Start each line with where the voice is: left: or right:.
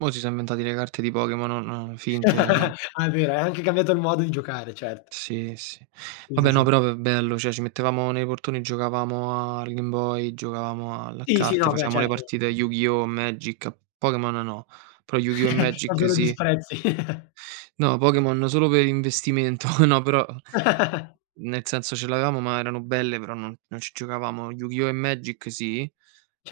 right: Mo' si so' inventati le carte dei Pokémon non finte, ehm
left: Ah è vero, è anche cambiato il modo di giocare, certo.
right: Sì, sì.
left: Sì, sì,
right: Vabbè no,
left: sì.
right: però v bello, cioè ci mettevamo nei portoni e giocavamo al Game Boy, giocavamo al a
left: Sì, sì,
right: carte,
left: no, beh
right: facevamo le
left: certo.
right: partite a Yu-Gi-Oh! Magic, a Pokémon no, però Yu-Gi-Oh! e
left: Non
right: Magic
left: solo
right: sì.
left: disprezzi.
right: No, Pokémon solo per investimento, no, però n nel senso, ce l'avevamo ma erano belle, però non non ci giocavamo. Yu-Gi-Oh! e Magic sì,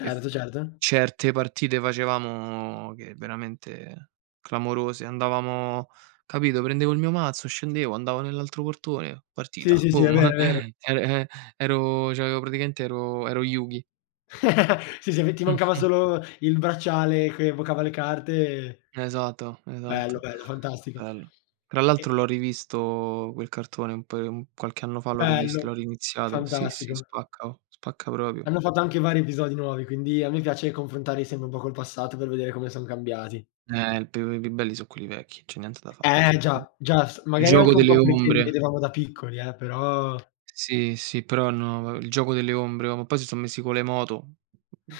right: e f
left: certo.
right: certe partite facevamo che veramente clamorose. Andavamo capito? Prendevo il mio mazzo, scendevo, andavo nell'altro portone,
left: Sì,
right: partita,
left: sì, sì, è
right: boom,
left: vero, è vero.
right: er e ero cioè avevo praticamente ero ero Yugi.
left: Sì, sì, ve ti mancava
right: Mh-mh.
left: solo il bracciale che evocava le carte e
right: esato,
left: Bello,
right: esato.
left: bello, fantastico.
right: Bello. Tra
left: E
right: l'altro l'ho rivisto quel cartone, un paio un qualche anno fa l'ho
left: Bello,
right: rivisto, l'ho riniziato. Sì, sì
left: fantastico.
right: spacca oh, spacca proprio.
left: Hanno fatto anche vari episodi nuovi, quindi a me piace confrontarli sempre un po' col passato per vedere come son cambiati.
right: Eh il più i più belli so' quelli vecchi, c'è niente da fa'.
left: Eh già, già, s
right: Il
left: magari
right: giogo
left: anche un po'
right: delle
left: perché li
right: ombre.
left: vedevamo da piccoli eh, però
right: Sì, sì, però no va il gioco delle ombre, oh ma poi si so' messi con le moto,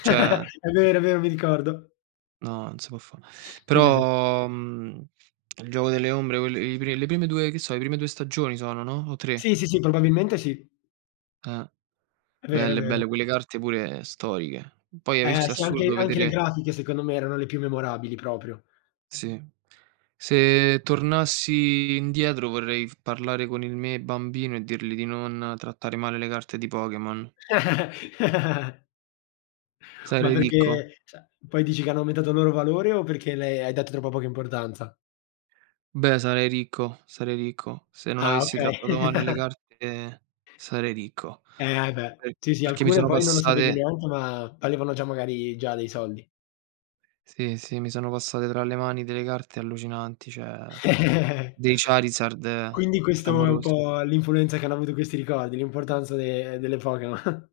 right: cioè
left: È vero, è vero, mi ricordo.
right: No, non se po' fa'.
left: Sì, sì, sì.
right: Però, mhmm, il giogo delle ombre, quelle i pre le prime 2 che so', le prime 2 stagioni sono, no, o 3?
left: Sì, sì, sì probabilmente sì.
right: Eh!
left: È vero, è
right: Belle,
left: vero.
right: belle, Quelle carte pure storiche. Poi hai
left: Eh
right: visto, è
left: sì anche
right: assurdo
left: anche le
right: vedere
left: grafiche secondo me erano le più memorabili proprio.
right: Sì, se tornassi indietro vorrei f parlare con il me bambino e dirli di non trattare male le carte di Pokémon.
left: Ma
right: Sarei ricco.
left: perché, cioè, poi dici che hanno aumentato il loro valore, o perché le hai dato troppa poca importanza?
right: Beh, sarei ricco, sarei ricco. Se non
left: Ah
right: avessi
left: okay.
right: trattato male le carte, sarei ricco.
left: Eh, ah, e beh.
right: Per
left: Sì, sì,
right: perché mi
left: alcune
right: sono
left: poi non lo sapevi
right: passate
left: neanche, ma valevano già magari già dei soldi.
right: Sì, sì, mi sono passate tra le mani delle carte allucinanti, cioè dei Charizard
left: Quindi questo è un
right: clamorosi.
left: po' l'influenza che hanno avuto questi ricordi, l'importanza de delle Pokemo